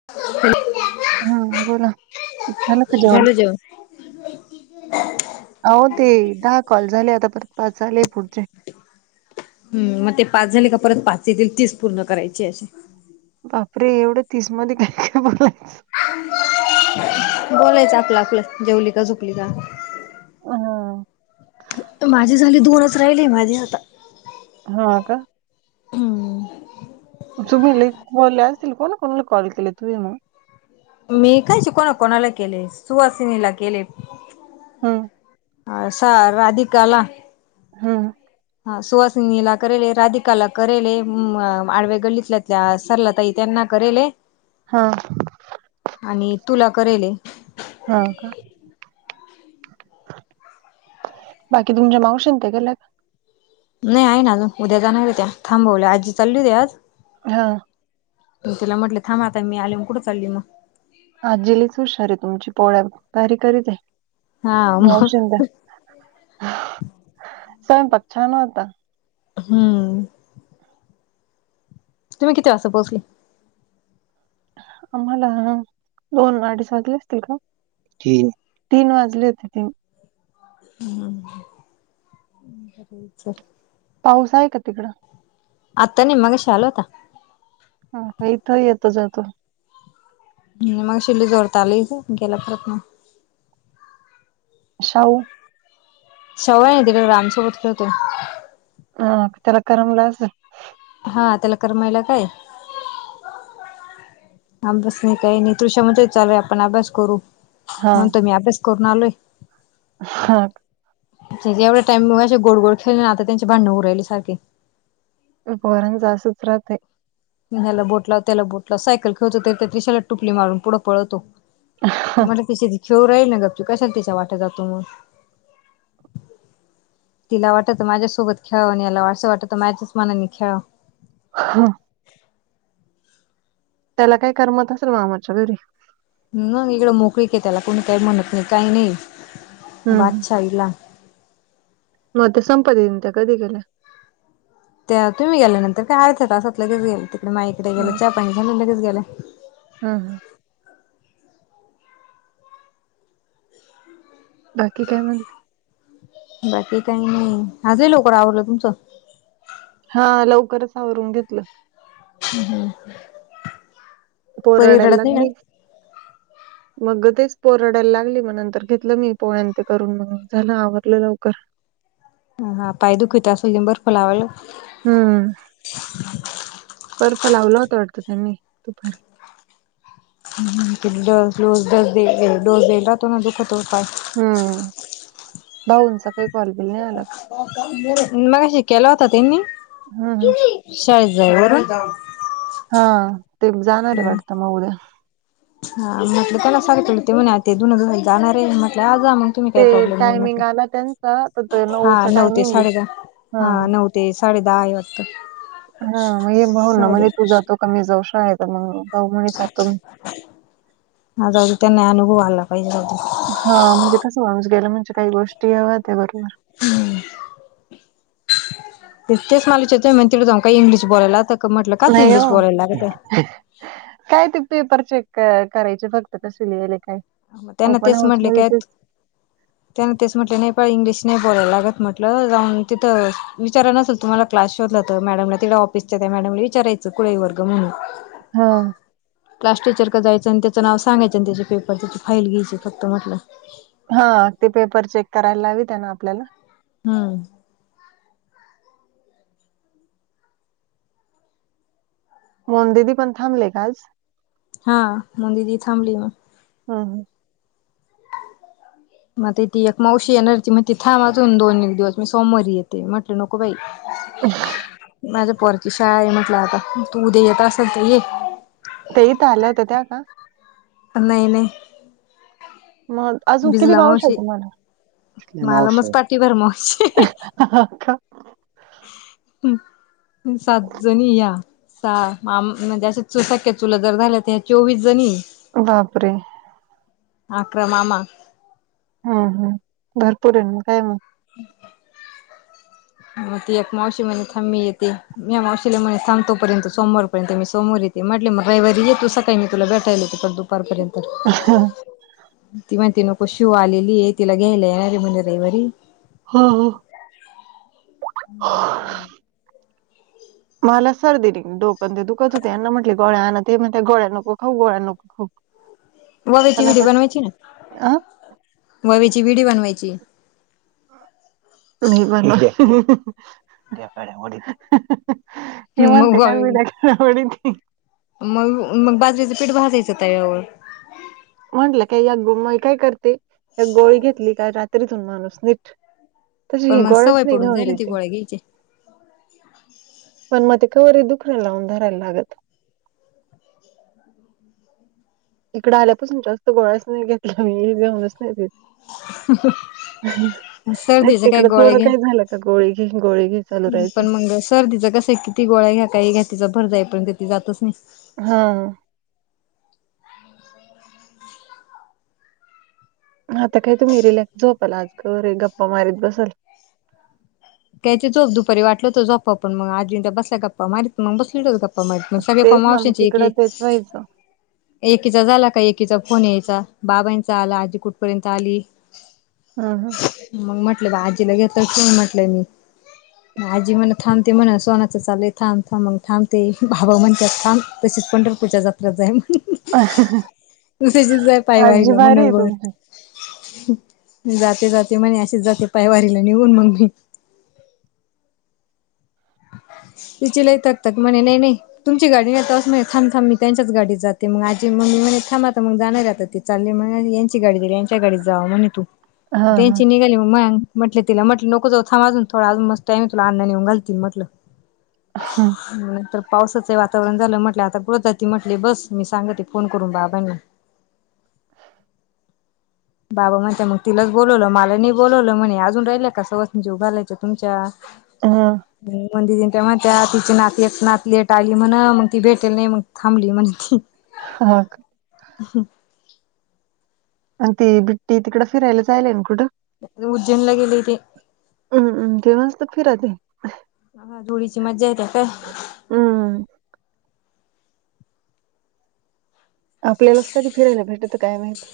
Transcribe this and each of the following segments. [inaudible] हम्म बोला झालं का जेवण. अहो ते दहा कॉल झाले आता परत पाच झाले पुढचे हम्म मग ते पाच झाले का परत पाच येतील तीस पूर्ण करायचे अशे. बापरे एवढं तीस मध्ये काय काय बोलायचं. बोलायचं आपलं आपलं, जेवली का, झोपली का? हम त माझे झाले दोनच राहिले माझे आता हा का? हम्म तुम्ही लय बोलल्या असतील, कोणा कोणाला कॉल केले तुम्ही मग? मी कायची कोणा कोणाला केले, सुवासिनीला केले हम्म अ सा राधिकाला हम्म हा सुहसिनीला करेले, राधिकाला करेले म आडवे गल्लीतल्या त्या सरलाताई त्यांना करेले. हा आणि तुला करेले. हा का? बाकी तुमच्या मावशी अन ते गेल्या नाही आहे ना अजून, उद्या जाणार आहे त्या थांबवल्या, आजी चालली होते आज हा म तिला म्हटलं थांब आता, मी आले मग कुठे चालली मग? आजी लयच हुशार आहे तुमची, पोळ्या भारी करीत आहे, हा मावशी मग अन त्या. स्वयंपाक छान होता. हम्म तुम्ही किती वाजता पोहोचले? आम्हाला, आ दोन अडीच वाजले असतील का? तीन, तीन वाजले होते तीन. हम्म च पाऊस आहे का तिकडं? आता नाही, मगाशी आला होता. हा का, इथं ही येतो जातो. हम्म, मगाशी लय जोरात आला इथं, गेला परत मग. शाऊ साऊ आहे ना तिकडं, राम्यासोबत खेळतो. हा त्याला करमलं असल. हा त्याला करमायला काय? अभ्यास नाही काही नाही, तुश्या म्हणतोय चालूया आपण अभ्यास करू. हा म्हणतोय मी अभ्यास करून आलोय. हा एवढ्या टाईम अशे गोड गोड खेळले, आता त्यांची भांडण होऊ राहिली सारखे. पण पोराचं असच राहतंय. ह्याला बोट लाव, त्याला बोट लाव सायकल खेळतोय तर त्या तिशाला टुपली मारून पुढं पळतो. म्हणलं तिची ती खेळू राहीली ना गपचूप, कशाला तिच्या वाटं जातो मग? तिला वाटत माझ्या सोबत खेळावं, आणि याला असं वाटत माझ्याच मनाने खेळावं. ह त्याला काय करमत असेल मामाच्या घरी? मग इकडं मोकळीक त्याला, कोणी काही म्हणत नाही काही नाही, हम्म [unintelligible] म ते संपत येईल ते, त्या कधी गेल्या? त्या तुम्ही गेल्या नंतर काय अर्ध्या तासात लगेच गेल्या, तिकडे माईकडे गेले चहा पानी झाला लगेच गेल्या. हम्म हम्म बाकी काय म्हणते? बाकी काही नाही, आज लय लवकर आवरलं तुमचं. हा लवकरच आवरून घेतलं. हम् हम पोर रडायेल लागली ना मग तेच पोरडायला लागली मग नंतर घेतलं मी पोळ्यां ते करून मग झाला आवरलं लवकर ह हा पाय दुखत असुन बर्फ लावाला हम्म बर्फ लावला होता वाटत त्यांनी दुपारी हम ह किती दिवस डोस देल डोस देलता तो ना दुःख होता पाय हम्म भाऊंचा काही कॉलबिल नाही आला का काही बोलत नाही मगाशी केला होत त्यांनी हम् हम शाळेत जाय बर हा आ ते जाणार आहे वाटतं मग उद्या हा म्हटलं त्याला सांगितलं होत ते म्हणा आत्या धून धुवायला जाणार आहे म्हटल जा मग तुम्ही ते काही प्रॉब्लेम नाही टायमिंग आला त्यांचा, तर ते म्हटलं नऊ ते टायमिंग आहे. साडे दाहा हा हां, नऊ ते साडेे दहा वाजता हा मग हे भाऊ ना म्हणेज तू जातो का मी जाऊशा आहे मग भाऊ म्हणे जातो मी आज त्यांना अनुभव आला पाहिजेल अजून हा म्हणजे कस माणूस गेल म्हणजे काही गोष्टी हव्या होत्या घरून हम् तेच मालाचतोय म्हण ति जाऊ का इंग्लिश बोलायला तर म्हटलं काच नाही इंग्लिश हो, बोलायला लागतय काय ते पेपर चेक करायचे फक्त कस लिहिले काय मग त्यांना ओपन तेच हाउस म्हटले काय मध्ये त्यान तेच म्हटलं नेपाळ पइंग्लिश नाही बोलायला लागत म्हटलं जाऊन तिथं विचाराय नसेल तुम्हाला क्लास शोधला तर मॅडमला ति ऑफिसच्या त्या मॅडमला विचारायचं कुळी वर्ग म्हणून हा क्लास टीचर का जायचं आणि त्याचं नाव सांगायचं आणि त्याचे पेपर त्याची फाईल घ्यायची फक्त म्हटलं. हा ते पेपर चेक करायला हवीत ना आपल्याला. हम्म. मोनुदिदी पण थांबले का आ? हा मोनुदीदी थांबली ना. हम ह. मग आता ती एक मावशी येणारी होती मग थांब अजून दोन एक दिवस मी सोमवारी येते मग. म्हटलं नको बाई. [inaudible] माझ्या पोरची शाळा आहे म्हटलं आता तू उद्या येत असेल तर ये. त्या इथ आल्या होत्या त्या का? नाही नाही. मग अजून किती भिजला मावश आहे मावशी तुम्हाला मला मावश मच आहे. पाठीभर मावशी [unintelligible] सात जणी या. सहा म्हणजेे अस सक्या चुलंत जर झाल्या तर ह चोवीस जणी बापरे! ! अकरा मामा हम हम भरपूर आहे म काय मग. ह मग ती एक मावशी म्हणे थांब मी येते मी मावशीला मन्हे थांब तो पर्यंत सोमवारपर्यंत मी सोमवर येते. ते म्हटले मग रविवारी येतो सकाळी मी तुला भेटायला होते तर दुपारपर्यंत ह ह. ती म्हणती नको शिव आलेली तिला घ्यायलाय येणार रे म्हणे रविवारी. हा हा. हम् ह. मला सर्दी आणि डोकं ते दुखत होते यांना म्हटले गळ्या आण ते गळ्या नको खऊ गोळ्या नको. खूप ववेची व्हिडीओ बनवायची ना अं? ववेची व्हिडी बनवायची नाही बनवले [inaudible] मी म्हणते मग काय वेड्या [inaudible] मग मग बाजरीचं पीठ भाजायचं तव्यावर म्हंटलं काय या म काय करते एक गोळी घेतली काय रात्रीतून माणूस नीट तशी ही गोळ्याच नाही न देते हगचे [inaudible] पण मग ते कवरे दुखणें लावून धरायला लागत [inaudible] इकड आल्यापासून जास्त गोळा्याच नाही घेतला मी घेऊनच नाही त ह हम नाही तिकडं थोडं काय झालं का गोळी घी गोळी घी चालू राहायचं ती गोळा घ्या काही घ्या तिचा भर जाईपर्यंत ती जातच नाही हा आता काय तुम्ही रिलॅक्स झोपाला आज घे गप्पा मारीत बसाल काय झोप दुपारी वाटल होत जो्पा पण मग आजी बसला गप्पा मारत मग बसले हो गप्पा तेच [inaudible] ना मग मावशी ची एक तिकडं [inaudible] तेच व्हायचं. एकीचा झाला का एकीचा फोन यायचा बाबांचा आला आजी कुठपर्यंत आली हम हम मग म्हटले बा आजीला घेत क म्हटलंय मी आजी म्हण थांबते म्हण सोनाचं चालू थांब थांब मग थांबते भाबा म्हणतात थांब तसेच पंढरपूरा जात ण दुस्याचीचय पाय आजी वाहिलं भारी आहे मनबर [inaudible] तुमची. जाते जाते म्हणे असेच जाते पायवारीला निघून मग मी तिचे लय तक तक म्हणे नाही नाही तुमची गाडी नेतो [inaudible] अस थांबथांब मी त्यांच्याच गाडीत जाते मग आजी म्मी म्हणे थांबा आता मग जाणार आता ति चालले म्ह यांची गाडी दिली यांच्या गाडीत जावा म्हणे तू हा हा. त्यांची निघाली मग म म्हटल तिला म्हट नको जाऊ थांब अजून थोडा मस्त टईम आहे तुला अन् नेऊन घालतील म्हट लं [inaudible] हा नंतर पावसाचे वातावरण झालं म्हटलं आता बग जाती म्हटल बस मी सांगते फोन करून बाबांनी बाबा म्हणता मग तिलाच बोलवलं माला नाही बोलवलं म्हणे अजून राहिल का सावसनी जेऊ घालायच्या तुमच्या हा म त्या तिची नात एक नात लेट आली म्हण मग ती भेटेल नाही मग थांबली म्हण ती हा क ह आणि ती बिट्टी तिकडं फिरायला जाईल हे ना कुठं उज्जैनला गेले ती हम्मम् तेव्हा असत फिराते हा धुळीची मज्जा येते काय हम् आपल्यालाच कधी फिरायला भेटत काय माहिती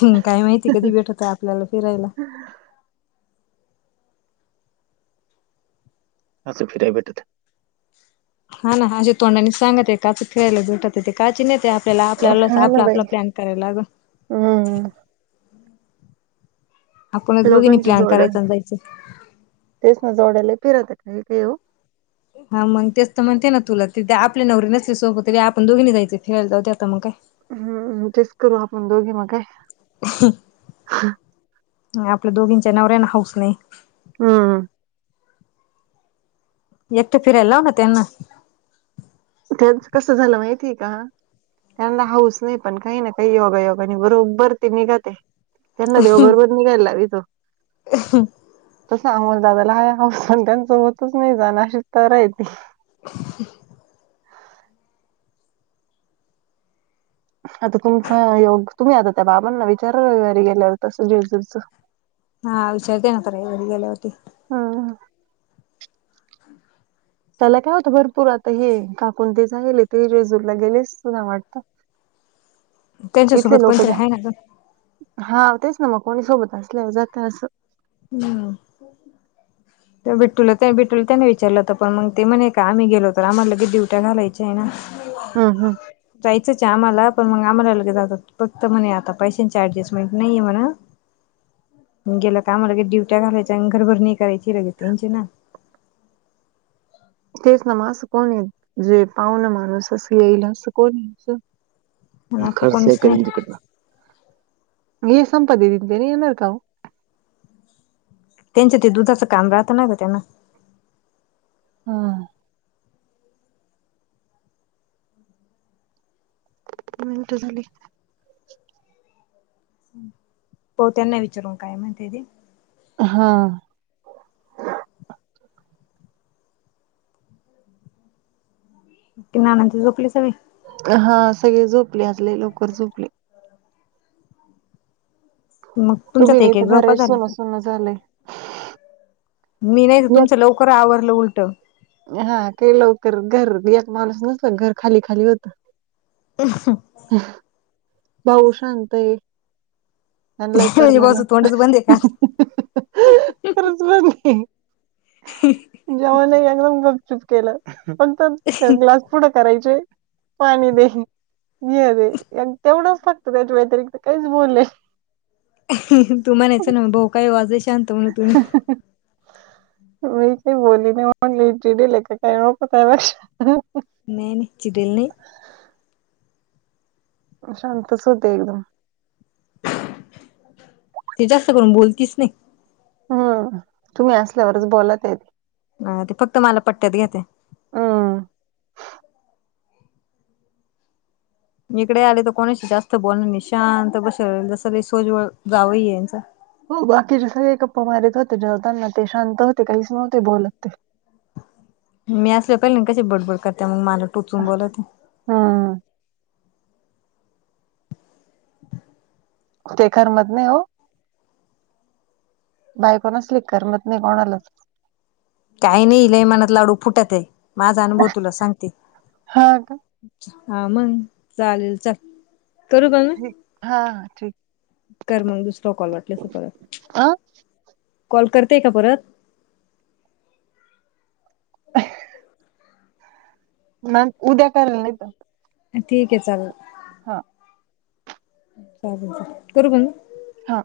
हम काय माहिती कधी भेटत आपल्याला फिरायला अस फिराय भेटत हा ना हाजे तोंडानीच सांगत एकाच खेळायला झुटत येते काची नाहीेते आपल्याला आपल्याला हा ना आपला बाई. आपला प्लॅन करायला लाग हम्म आपणच दोघींनी लोकांची प्लॅन जोड्या करायचां आणि जायचं तेच न जोड्या लय फिरत हे हा मग तेच तर म्हणते ना तुला तिथे आपली नवरे नसले सोबत त काय आपण दोघीनी जायचे फिरायला जाऊदे आता मंग काय हम्म तेच करू आपण दोघी मंग काय? म आपल्या दोघींच्या नवऱ्याना हाऊस नाही. हा एकट फिरयला लाव ना त्यांना त्यांचं कसं झालं माहितीय का त्यांना हाऊस नाय पण काही ना काही योगायोगाने बरोबर ते निघते. त्यांना देव बरोबर निघायला लावीतो. तो सामंवणं दादाला हाय हौस पण त्यांच होतच नाय जाण अशी तरा आहे ती [unintelligible] आता तुमचा योग तुम्ही आता त्या बाबांना विचारा रविवारी गेल्यावर तसं जेंजूरचं हा विचारते ना आता रविवारी गेल्यावरती. हा त्याला काय होतं भरपूर आता हे काकून ते झायेले ते जेजूरला गेलेस ना वाटतं. इथले त्यांच्यासोबत लोक कोणतरी आहे जातात. ना ग हा तेच ना म कोणी सोबत असल्यावर जात असं हम्म [inaudible] त्या बिटूला त्या बिटूला त्याने विचारलं होत पण मंग ते म्हणे का आम्ही गेलो तर आम्हाला लगेचं डीवट्या घालायच्या आहे ना [unintelligible] हा हा जायचंच ये आम्हाला पण मंग आम्हाला लगेचं आता फक्त म्हणे आता पैशांची अऍडजस्टमेंट नाहीये म्हणा [unintelligible] गेलं का आम्हाला लगेचं डिवट्या घालायच्या अनं घरभरणी ही करायची लगेचं त्यांची ना तेच ना म अस कोण येत जे पाहुन माणूस असं येईल असं कोण ये चं आणि मं आपलं खर्च ई कोणीच नाही करीन तिकडं नय संपत्ती दिदी नं ते नय येणार का ओ त्यांचे ते दुधाचं काम राहतं ना ग त्यांना हं मिनट झाली. पाऊ त्यांना विचारून काय म्हणते तेे हा की नानानं ते झोपली सगळी हा सगळे झोपले आज लय लवकर झोपले. मग तू बी तुमच्यात नाय एक एक त घर झोपा लय सून्न झाली सुन्न झालंय. मी नाय टर एक तुमचं लवकर आवरलं उलट हा काय लवकर घर एक माणूस नसल क घर खाली खाली होत. [unintelligible] भाऊ शांत ये. आणि लय म्हणजे करम बस ना तोंडच बंद आहे खरंच बघ की जेवाला एकदम गपचूप केलं पण तनं थंड ग्लास पुढं करायचे पाणी दे हे दे एक तेवढंच फक्त त्याच्या व्यतिरिक्त काहीच बोलले तू म्हणायचं ना हो भाऊ काय ओ आज लय शांत म्हणून तुम्ही [unintelligible] मी काय बोलली नाय म्हणले चिडिले की काय [unintelligible] नाय नाय चिडिले नाही शांतच होते एकदम ते जास्त करून बोलतीस नाय. हं तुम्ही असल्यावरच बोलत्यात हा ते फक्त मला पट्टयात घेत्या. हम्म इकडे आले तर कोणाशी जास्त बोल नाही शांत बस जस सोजवळ जावं यांच हो बाकीचे सगळे गप्पा मारत होते जवताना ते शांत होते काहीच नव्हते बोलत ते मी असले पहिले कशी बडबड करते मग मला टोचून बोलवते हा. [inaudible] ते करमत नाही हो. बायकोण असली कर मत नाही कोणाला. काही नाही लयमानात लाडू फुटत आहे माझा अनुभव तुला सांगते! हा का हा मग चालेल ल करू का म ठीक हा हा ठीक कर मग दुसरा कॉल वाटलस परत अह. कॉल करतेय का परत.. म उद्या कायला नाहीेत. ठीक आहे चल. हा करू बंद. हा.